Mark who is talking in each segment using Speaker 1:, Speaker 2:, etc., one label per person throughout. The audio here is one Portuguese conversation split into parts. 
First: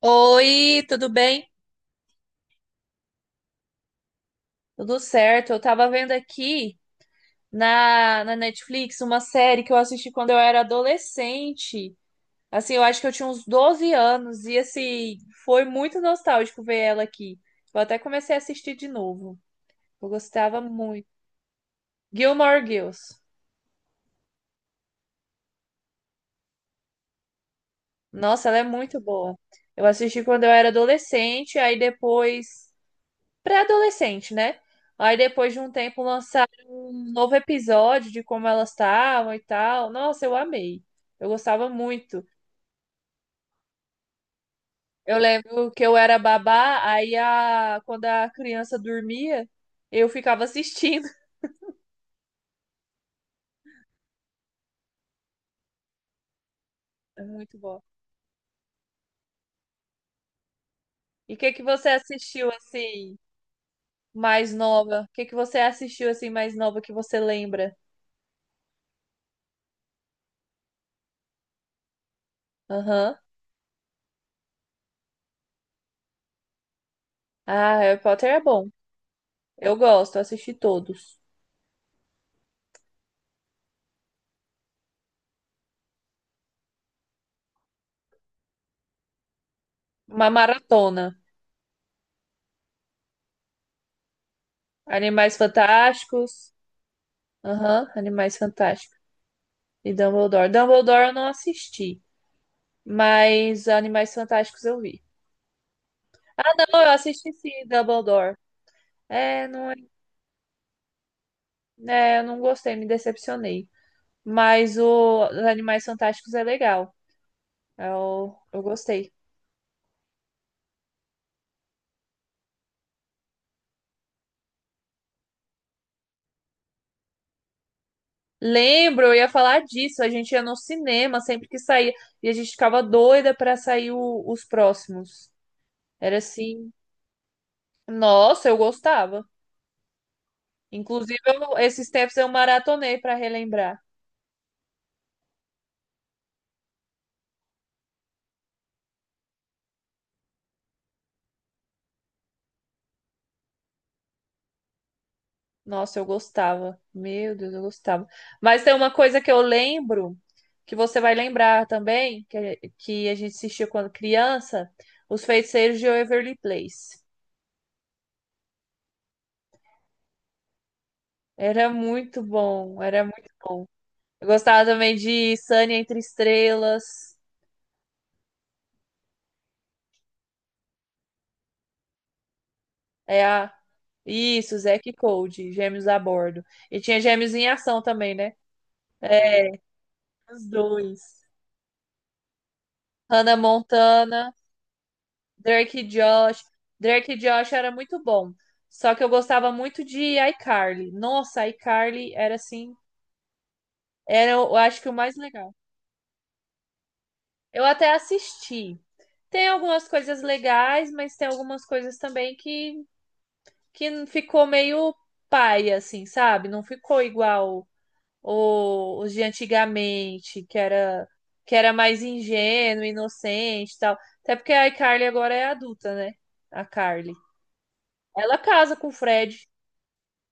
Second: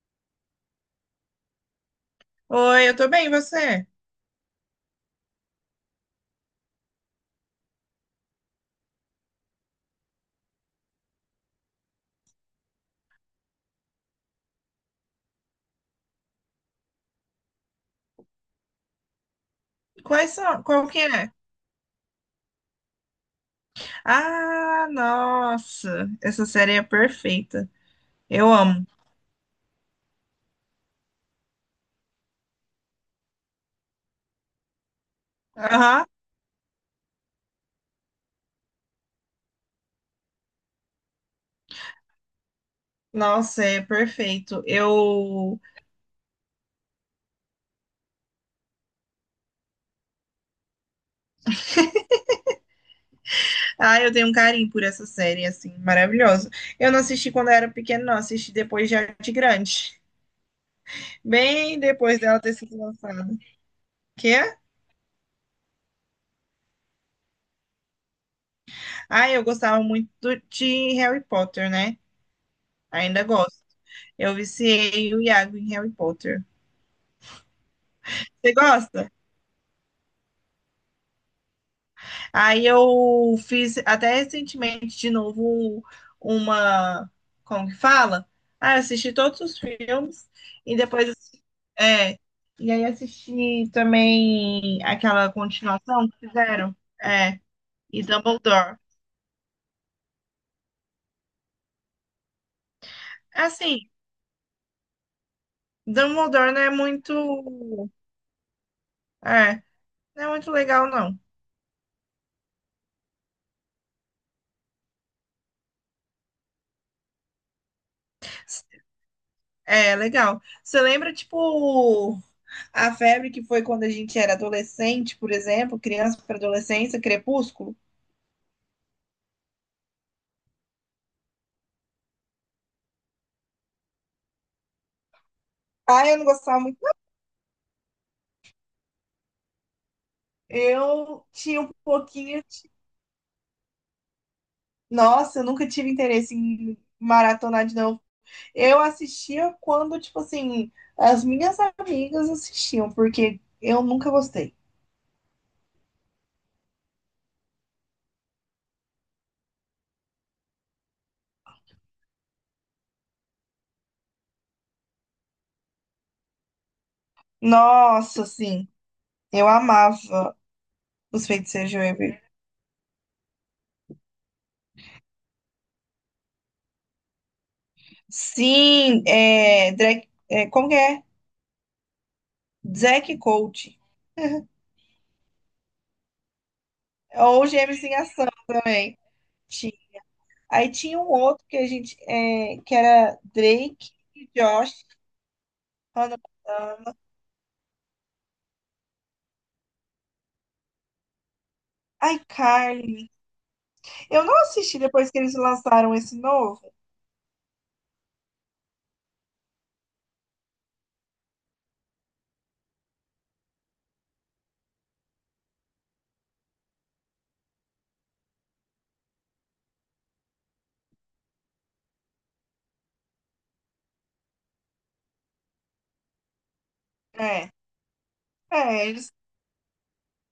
Speaker 1: Oi, tudo bem?
Speaker 2: Oi, eu tô bem, e você?
Speaker 1: Tudo certo. Eu tava vendo aqui na Netflix uma série que eu assisti quando eu era adolescente. Assim, eu acho que eu tinha uns 12 anos e assim, foi muito nostálgico ver ela aqui. Eu até comecei a assistir de novo. Eu
Speaker 2: Quais
Speaker 1: gostava
Speaker 2: são? Qual que
Speaker 1: muito.
Speaker 2: é?
Speaker 1: Gilmore Girls.
Speaker 2: Ah, nossa, essa série é perfeita.
Speaker 1: Nossa,
Speaker 2: Eu
Speaker 1: ela é
Speaker 2: amo.
Speaker 1: muito boa. Eu assisti quando eu era adolescente, aí depois pré-adolescente, né? Aí depois de um tempo
Speaker 2: Aham.
Speaker 1: lançaram um novo episódio de como elas estavam e tal. Nossa, eu amei. Eu gostava muito.
Speaker 2: Nossa, é perfeito.
Speaker 1: Eu
Speaker 2: Eu,
Speaker 1: lembro que eu era babá, aí, quando a criança dormia, eu ficava assistindo.
Speaker 2: ah, eu tenho um carinho por essa série, assim, maravilhosa. Eu não
Speaker 1: É
Speaker 2: assisti quando eu
Speaker 1: muito
Speaker 2: era
Speaker 1: bom.
Speaker 2: pequena, não, assisti depois já de grande,
Speaker 1: E o que que
Speaker 2: bem
Speaker 1: você
Speaker 2: depois dela
Speaker 1: assistiu
Speaker 2: ter sido
Speaker 1: assim
Speaker 2: lançada. Que?
Speaker 1: mais nova? O que que você assistiu assim mais nova que você lembra?
Speaker 2: Ah, eu gostava muito de Harry Potter, né?
Speaker 1: Aham.
Speaker 2: Ainda gosto. Eu viciei o Iago em Harry Potter.
Speaker 1: Ah, Harry Potter é
Speaker 2: Você
Speaker 1: bom.
Speaker 2: gosta?
Speaker 1: Eu gosto, eu assisti todos.
Speaker 2: Aí eu fiz até recentemente de novo uma, como que fala? Ah, eu assisti todos os
Speaker 1: Uma
Speaker 2: filmes e depois
Speaker 1: maratona.
Speaker 2: é, e aí assisti também aquela
Speaker 1: Animais
Speaker 2: continuação que
Speaker 1: Fantásticos.
Speaker 2: fizeram, é,
Speaker 1: Aham,
Speaker 2: e
Speaker 1: Animais
Speaker 2: Dumbledore.
Speaker 1: Fantásticos e Dumbledore. Dumbledore eu não assisti, mas
Speaker 2: Assim,
Speaker 1: Animais Fantásticos eu vi.
Speaker 2: Dumbledore
Speaker 1: Ah,
Speaker 2: não é
Speaker 1: não, eu
Speaker 2: muito,
Speaker 1: assisti sim, Dumbledore. É,
Speaker 2: é,
Speaker 1: não, é,
Speaker 2: não é muito legal não.
Speaker 1: é, eu não gostei, me decepcionei. Mas o os Animais Fantásticos é legal. Eu gostei.
Speaker 2: É, legal. Você lembra, tipo, a febre que foi quando a gente era adolescente, por exemplo, criança para adolescência, Crepúsculo?
Speaker 1: Lembro, eu ia falar disso. A gente ia no cinema sempre que saía. E a gente ficava doida pra sair os próximos.
Speaker 2: Ah,
Speaker 1: Era
Speaker 2: eu não gostava
Speaker 1: assim.
Speaker 2: muito.
Speaker 1: Nossa, eu gostava. Inclusive,
Speaker 2: Eu tinha um
Speaker 1: esses tempos eu
Speaker 2: pouquinho.
Speaker 1: maratonei pra relembrar.
Speaker 2: Nossa, eu nunca tive interesse em maratonar de novo. Eu assistia quando, tipo assim, as minhas amigas assistiam, porque eu nunca gostei.
Speaker 1: Nossa, eu gostava. Meu Deus, eu gostava. Mas tem uma coisa que eu lembro, que você vai lembrar também, que a gente assistia quando criança, Os Feiticeiros de Waverly Place.
Speaker 2: Nossa, assim, eu amava os feiticeiros
Speaker 1: Era
Speaker 2: de Waverly.
Speaker 1: muito bom, era muito bom. Eu gostava também de Sunny Entre Estrelas.
Speaker 2: Sim, é, Drake, é, como que é? Zack
Speaker 1: É a...
Speaker 2: Coach.
Speaker 1: Isso, Zack e Cody, Gêmeos a Bordo. E tinha Gêmeos
Speaker 2: Ou
Speaker 1: em Ação
Speaker 2: Gêmeos em
Speaker 1: também,
Speaker 2: Ação
Speaker 1: né?
Speaker 2: também.
Speaker 1: É,
Speaker 2: Tinha.
Speaker 1: os
Speaker 2: Aí tinha um
Speaker 1: dois.
Speaker 2: outro que a gente, que era
Speaker 1: Hannah
Speaker 2: Drake e
Speaker 1: Montana.
Speaker 2: Josh.
Speaker 1: Drake e
Speaker 2: Hannah.
Speaker 1: Josh. Drake e Josh era muito bom. Só que eu gostava muito de iCarly. Nossa, iCarly
Speaker 2: Ai,
Speaker 1: era assim,
Speaker 2: Carly. Eu
Speaker 1: era
Speaker 2: não
Speaker 1: eu
Speaker 2: assisti
Speaker 1: acho que o
Speaker 2: depois
Speaker 1: mais
Speaker 2: que eles
Speaker 1: legal.
Speaker 2: lançaram esse novo.
Speaker 1: Eu até assisti. Tem algumas coisas legais, mas tem algumas coisas também que ficou meio paia assim, sabe? Não ficou igual os de antigamente, que era mais ingênuo, inocente, e tal. Até porque a iCarly agora é adulta, né? A Carly.
Speaker 2: É.
Speaker 1: Ela casa
Speaker 2: É,
Speaker 1: com o
Speaker 2: eles,
Speaker 1: Fred.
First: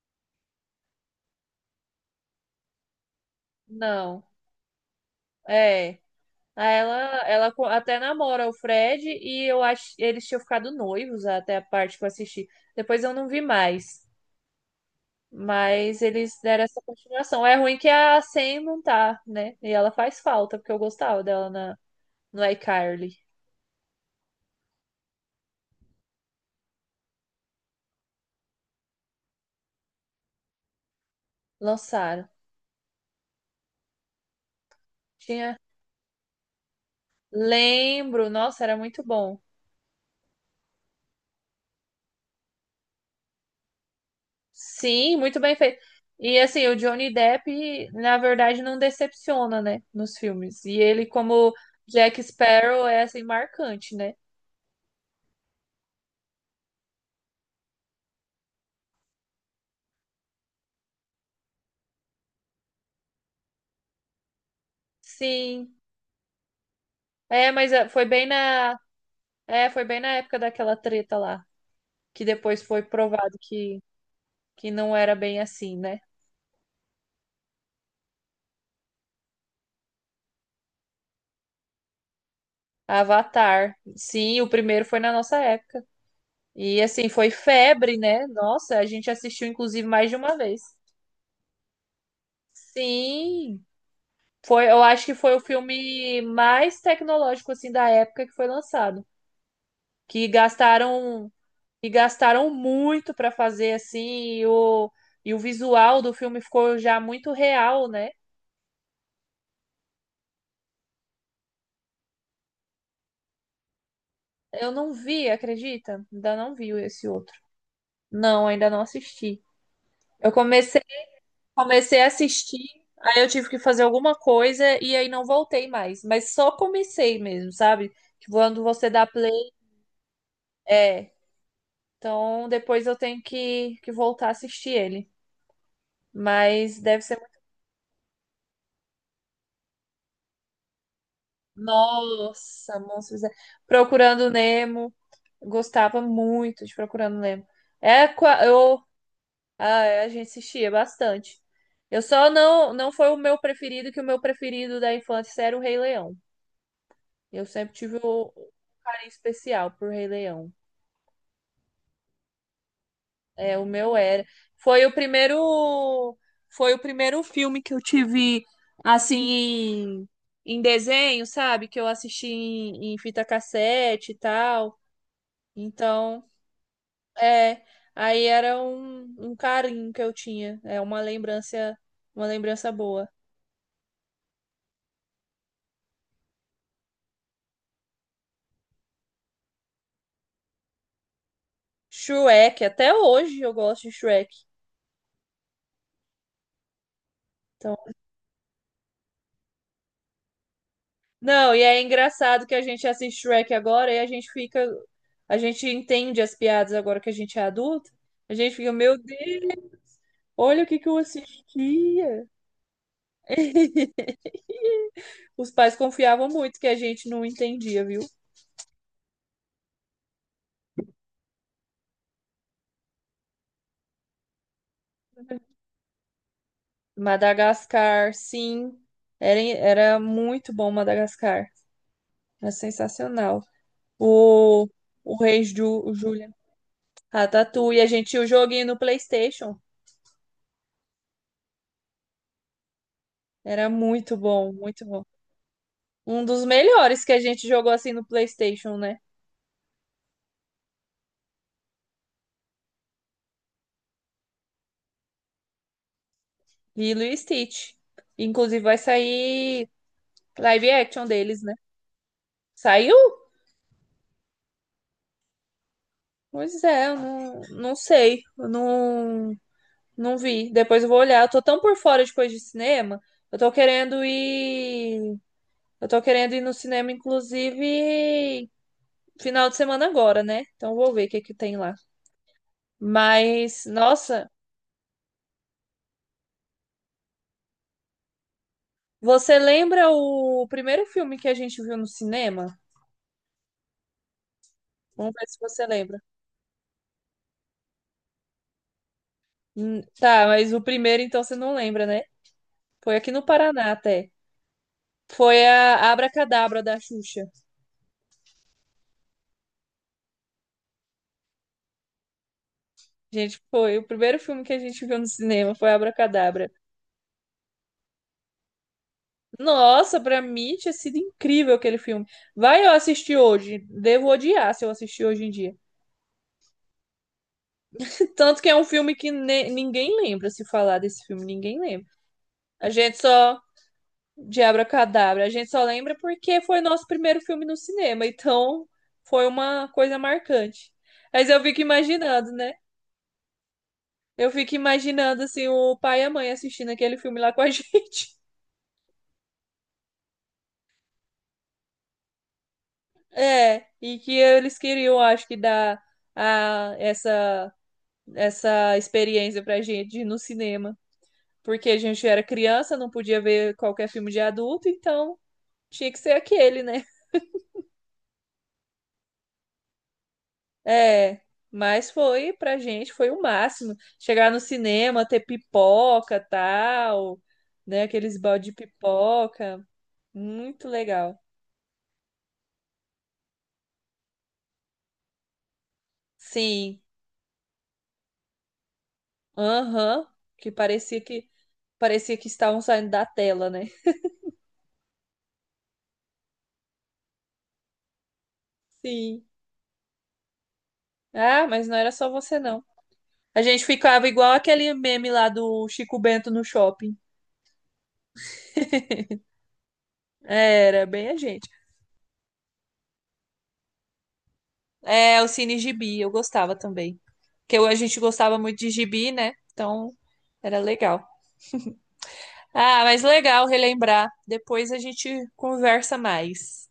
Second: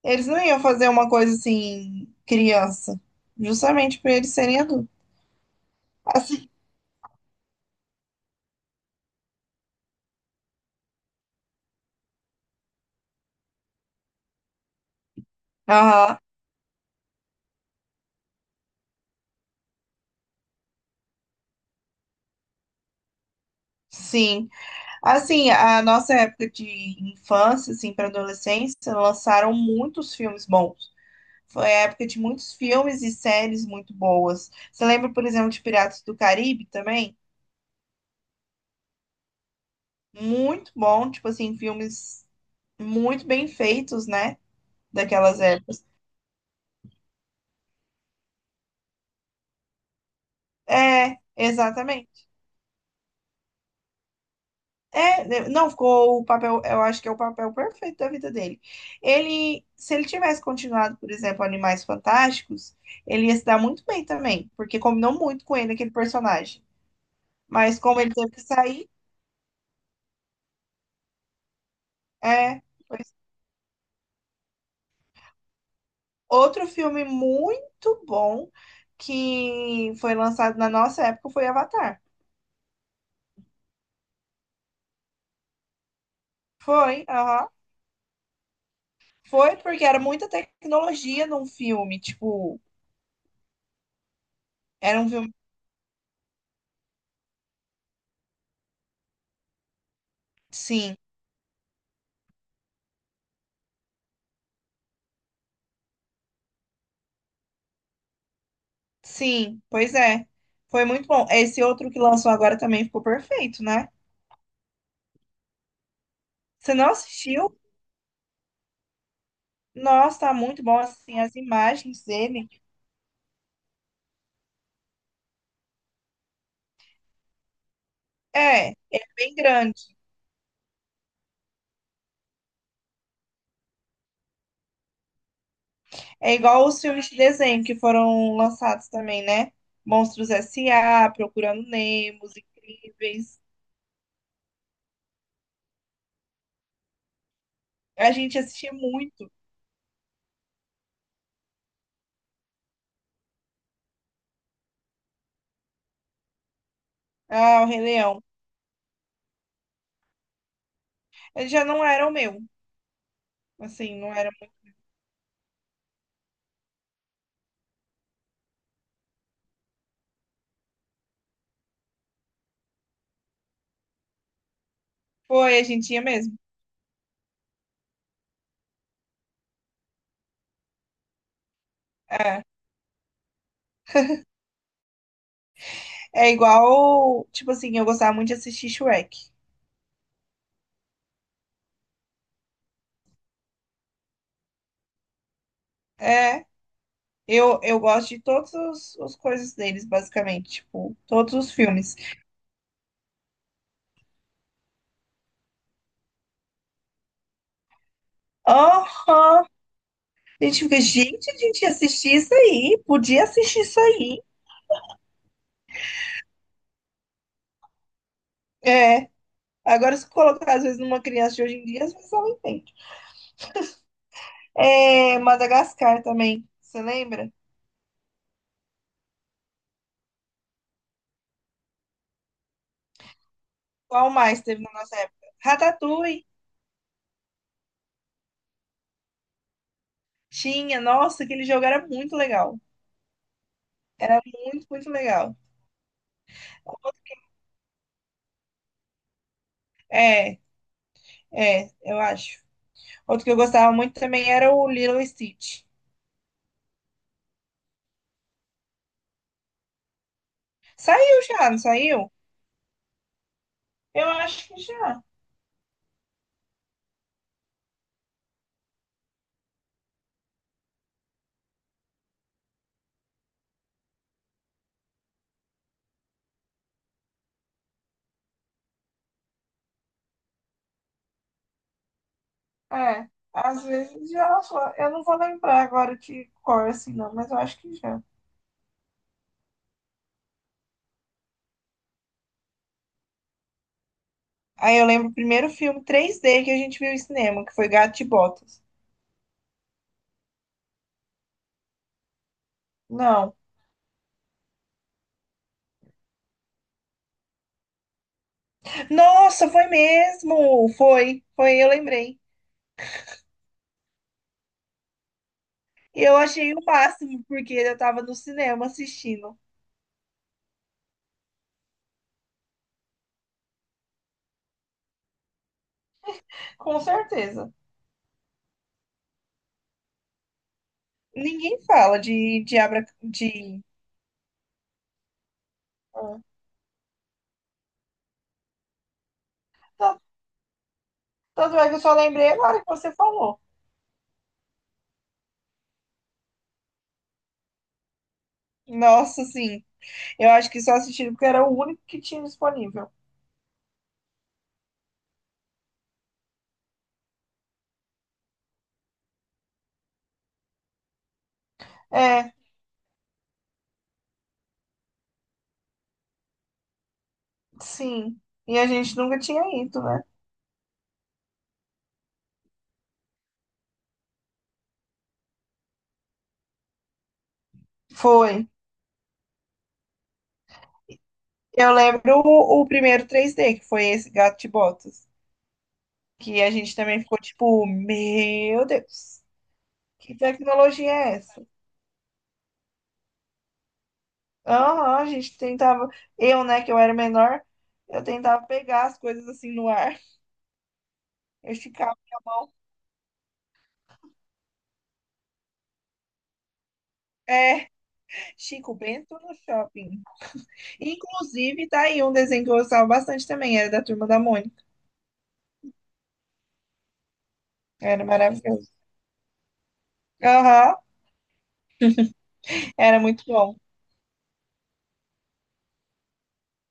Speaker 2: eles não iam fazer uma coisa assim, criança. Justamente por
Speaker 1: Não,
Speaker 2: eles serem adultos.
Speaker 1: é.
Speaker 2: Assim.
Speaker 1: Aí ela até namora o Fred e eu acho eles tinham ficado noivos até a parte que eu assisti. Depois eu não vi mais, mas
Speaker 2: Aham.
Speaker 1: eles deram essa continuação. É ruim que a Sam não tá, né? E ela faz falta, porque eu gostava dela no iCarly.
Speaker 2: Sim. Assim, a nossa época de infância, assim, para adolescência, lançaram muitos filmes bons. Foi a época de
Speaker 1: Lançaram.
Speaker 2: muitos filmes e séries muito boas. Você lembra, por exemplo,
Speaker 1: Tinha.
Speaker 2: de Piratas do Caribe também?
Speaker 1: Lembro, nossa, era muito bom.
Speaker 2: Muito bom, tipo assim, filmes muito bem feitos, né?
Speaker 1: Sim, muito
Speaker 2: Daquelas
Speaker 1: bem feito.
Speaker 2: épocas.
Speaker 1: E assim, o Johnny Depp, na verdade, não decepciona, né, nos filmes. E ele,
Speaker 2: É,
Speaker 1: como Jack
Speaker 2: exatamente.
Speaker 1: Sparrow, é assim marcante, né?
Speaker 2: É, não ficou o papel, eu acho que é o papel perfeito da vida dele. Se ele tivesse continuado, por exemplo, Animais Fantásticos, ele ia se dar muito bem também, porque combinou muito com ele
Speaker 1: Sim.
Speaker 2: aquele personagem.
Speaker 1: É, mas
Speaker 2: Mas
Speaker 1: é,
Speaker 2: como ele teve que sair.
Speaker 1: foi bem na época daquela treta lá, que depois
Speaker 2: é.
Speaker 1: foi
Speaker 2: pois-
Speaker 1: provado que não era bem assim, né?
Speaker 2: Outro filme muito bom que foi lançado na nossa época foi Avatar.
Speaker 1: Avatar. Sim, o primeiro foi na nossa época. E
Speaker 2: Foi,
Speaker 1: assim, foi
Speaker 2: aham.
Speaker 1: febre, né? Nossa, a gente assistiu
Speaker 2: Foi porque
Speaker 1: inclusive
Speaker 2: era
Speaker 1: mais de
Speaker 2: muita
Speaker 1: uma vez.
Speaker 2: tecnologia num filme, tipo,
Speaker 1: Sim, foi, eu
Speaker 2: era
Speaker 1: acho
Speaker 2: um
Speaker 1: que
Speaker 2: filme,
Speaker 1: foi o filme mais tecnológico assim da época que foi lançado, que
Speaker 2: sim.
Speaker 1: gastaram e gastaram muito para fazer assim, e o e o visual do filme ficou já muito real, né?
Speaker 2: Sim, pois é. Foi muito bom. Esse outro que lançou agora também ficou perfeito, né?
Speaker 1: Eu não vi, acredita? Ainda não vi
Speaker 2: Você não
Speaker 1: esse outro.
Speaker 2: assistiu?
Speaker 1: Não, ainda não assisti.
Speaker 2: Nossa,
Speaker 1: Eu
Speaker 2: tá muito bom,
Speaker 1: comecei,
Speaker 2: assim, as
Speaker 1: comecei
Speaker 2: imagens
Speaker 1: a
Speaker 2: dele.
Speaker 1: assistir, aí eu tive que fazer alguma coisa e aí não voltei mais, mas só comecei mesmo, sabe? Tipo, quando
Speaker 2: É, é
Speaker 1: você dá play,
Speaker 2: bem grande.
Speaker 1: é, então, depois eu tenho que voltar a assistir ele.
Speaker 2: É igual
Speaker 1: Mas
Speaker 2: os
Speaker 1: deve
Speaker 2: filmes de
Speaker 1: ser.
Speaker 2: desenho que foram lançados também, né? Monstros S.A., Procurando Nemo, Os
Speaker 1: Nossa, Monstros.
Speaker 2: Incríveis.
Speaker 1: Procurando Nemo. Gostava muito de Procurando Nemo. É,
Speaker 2: A gente
Speaker 1: qua-
Speaker 2: assistia
Speaker 1: eu,
Speaker 2: muito.
Speaker 1: a, a gente assistia bastante. Eu só não foi o meu preferido, que o meu preferido da infância era o Rei Leão. Eu
Speaker 2: Ah, o
Speaker 1: sempre
Speaker 2: Rei
Speaker 1: tive
Speaker 2: Leão.
Speaker 1: um carinho especial por Rei Leão.
Speaker 2: Ele já não era o meu.
Speaker 1: É, o meu
Speaker 2: Assim, não
Speaker 1: era.
Speaker 2: era.
Speaker 1: Foi o primeiro, foi o primeiro filme que eu tive assim em, em desenho, sabe? Que eu assisti em fita cassete e tal.
Speaker 2: Foi, a gente ia
Speaker 1: Então,
Speaker 2: mesmo.
Speaker 1: é, aí era um carinho que eu tinha. É uma
Speaker 2: É,
Speaker 1: lembrança boa.
Speaker 2: é igual, tipo assim, eu gostava muito de assistir Shrek.
Speaker 1: Shrek, até hoje eu gosto de Shrek.
Speaker 2: É. Eu,
Speaker 1: Então,
Speaker 2: eu gosto de todas as coisas deles, basicamente. Tipo, todos os
Speaker 1: não, e é
Speaker 2: filmes.
Speaker 1: engraçado que a gente assiste Shrek agora e a gente fica, a gente entende as piadas agora que a gente é adulto. A gente fica, meu
Speaker 2: Aham!
Speaker 1: Deus.
Speaker 2: A gente
Speaker 1: Olha o que
Speaker 2: fica,
Speaker 1: que eu
Speaker 2: gente, a gente ia assistir
Speaker 1: assistia.
Speaker 2: isso aí. Podia assistir isso aí.
Speaker 1: Os pais confiavam muito que a gente não entendia, viu?
Speaker 2: É. Agora, se colocar, às vezes, numa criança de hoje em dia, às vezes ela entende. É, Madagascar também. Você lembra?
Speaker 1: Madagascar, sim. Era muito bom Madagascar. Era sensacional.
Speaker 2: Qual mais teve
Speaker 1: O,
Speaker 2: na nossa
Speaker 1: o
Speaker 2: época?
Speaker 1: Rei Ju, o
Speaker 2: Ratatouille.
Speaker 1: Julian. Ratatouille. A gente tinha o joguinho no PlayStation.
Speaker 2: Tinha. Nossa, aquele jogo era muito legal.
Speaker 1: Era muito
Speaker 2: Era
Speaker 1: bom,
Speaker 2: muito,
Speaker 1: muito
Speaker 2: muito
Speaker 1: bom.
Speaker 2: legal.
Speaker 1: Um dos melhores que a gente jogou assim no PlayStation, né?
Speaker 2: É, é, eu acho. Outro que eu gostava muito também era o Lilo e Stitch.
Speaker 1: Lilo e Stitch. Inclusive vai sair live action
Speaker 2: Saiu
Speaker 1: deles,
Speaker 2: já,
Speaker 1: né?
Speaker 2: não saiu?
Speaker 1: Saiu.
Speaker 2: Eu acho que já.
Speaker 1: Pois é, eu não sei, eu não vi. Depois eu vou olhar. Eu tô tão por fora de coisa de cinema. Eu tô querendo ir. Eu tô querendo ir no cinema, inclusive, final de semana agora, né? Então eu vou ver o que que tem lá.
Speaker 2: É. Às
Speaker 1: Mas,
Speaker 2: vezes
Speaker 1: nossa,
Speaker 2: já só. Eu não vou lembrar agora de cor assim, não, mas eu acho que já.
Speaker 1: você lembra o primeiro filme que a gente viu no cinema?
Speaker 2: Aí eu lembro o
Speaker 1: Vamos ver se
Speaker 2: primeiro
Speaker 1: você
Speaker 2: filme
Speaker 1: lembra.
Speaker 2: 3D que a gente viu em cinema, que foi Gato de Botas.
Speaker 1: Tá, mas o primeiro então você não lembra, né? Foi aqui no
Speaker 2: Não.
Speaker 1: Paraná até. Foi a Abracadabra da Xuxa.
Speaker 2: Nossa, foi mesmo! Foi, foi, eu lembrei.
Speaker 1: Gente, foi o primeiro filme que a gente viu no cinema, foi
Speaker 2: Eu
Speaker 1: Abracadabra.
Speaker 2: achei o máximo, porque eu tava no cinema assistindo.
Speaker 1: Nossa, pra mim tinha sido incrível aquele filme. Vai eu assistir hoje, devo odiar se eu assistir hoje em dia.
Speaker 2: Com certeza.
Speaker 1: Tanto que é um filme que ninguém lembra se falar desse filme, ninguém
Speaker 2: Ninguém
Speaker 1: lembra.
Speaker 2: fala de
Speaker 1: A
Speaker 2: Abra.
Speaker 1: gente só
Speaker 2: De...
Speaker 1: de Abracadabra, a gente só lembra
Speaker 2: Ah.
Speaker 1: porque foi nosso primeiro filme no cinema, então foi uma coisa
Speaker 2: Tanto
Speaker 1: marcante. Mas eu
Speaker 2: tanto
Speaker 1: fico
Speaker 2: é que eu só lembrei
Speaker 1: imaginando, né?
Speaker 2: agora que você falou.
Speaker 1: Eu fico imaginando assim o pai e a mãe assistindo aquele filme lá com a gente.
Speaker 2: Nossa, sim. Eu acho que só assistiram porque era o único que tinha disponível.
Speaker 1: É, e que eles queriam, acho que, dar a, essa, essa experiência pra gente de ir no cinema. Porque a gente era
Speaker 2: É,
Speaker 1: criança, não podia ver qualquer filme de adulto, então tinha que ser aquele, né?
Speaker 2: sim. E a gente nunca tinha ido, né?
Speaker 1: É, mas foi, pra gente, foi o máximo. Chegar no cinema, ter pipoca, tal, né? Aqueles
Speaker 2: Foi.
Speaker 1: balde de pipoca. Muito legal.
Speaker 2: Eu lembro o primeiro 3D, que foi esse Gato de Botas. Que a gente
Speaker 1: Sim,
Speaker 2: também ficou tipo, meu Deus,
Speaker 1: aham,
Speaker 2: que
Speaker 1: que
Speaker 2: tecnologia
Speaker 1: parecia
Speaker 2: é
Speaker 1: que
Speaker 2: essa?
Speaker 1: parecia que estavam saindo da tela, né?
Speaker 2: Aham, a gente tentava. Eu, né, que eu era menor, eu tentava pegar as
Speaker 1: Sim.
Speaker 2: coisas assim no ar.
Speaker 1: Ah,
Speaker 2: Eu
Speaker 1: mas não era
Speaker 2: esticava
Speaker 1: só
Speaker 2: minha
Speaker 1: você,
Speaker 2: mão.
Speaker 1: não. A gente ficava igual aquele meme lá do Chico Bento no shopping.
Speaker 2: É, Chico Bento no shopping.
Speaker 1: Era bem a gente.
Speaker 2: Inclusive, tá aí um desenho que eu gostava bastante também, era da Turma da Mônica.
Speaker 1: É, o Cine Gibi, eu gostava também. Porque a gente
Speaker 2: Era
Speaker 1: gostava muito de
Speaker 2: maravilhoso.
Speaker 1: gibi, né? Então, era
Speaker 2: Aham,
Speaker 1: legal. Ah,
Speaker 2: era
Speaker 1: mas
Speaker 2: muito
Speaker 1: legal
Speaker 2: bom.
Speaker 1: relembrar. Depois a gente conversa mais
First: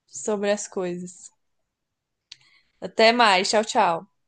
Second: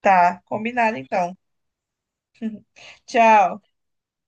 Speaker 2: Tá,
Speaker 1: sobre as
Speaker 2: combinado
Speaker 1: coisas.
Speaker 2: então.
Speaker 1: Até mais.
Speaker 2: Tchau.
Speaker 1: Tchau, tchau.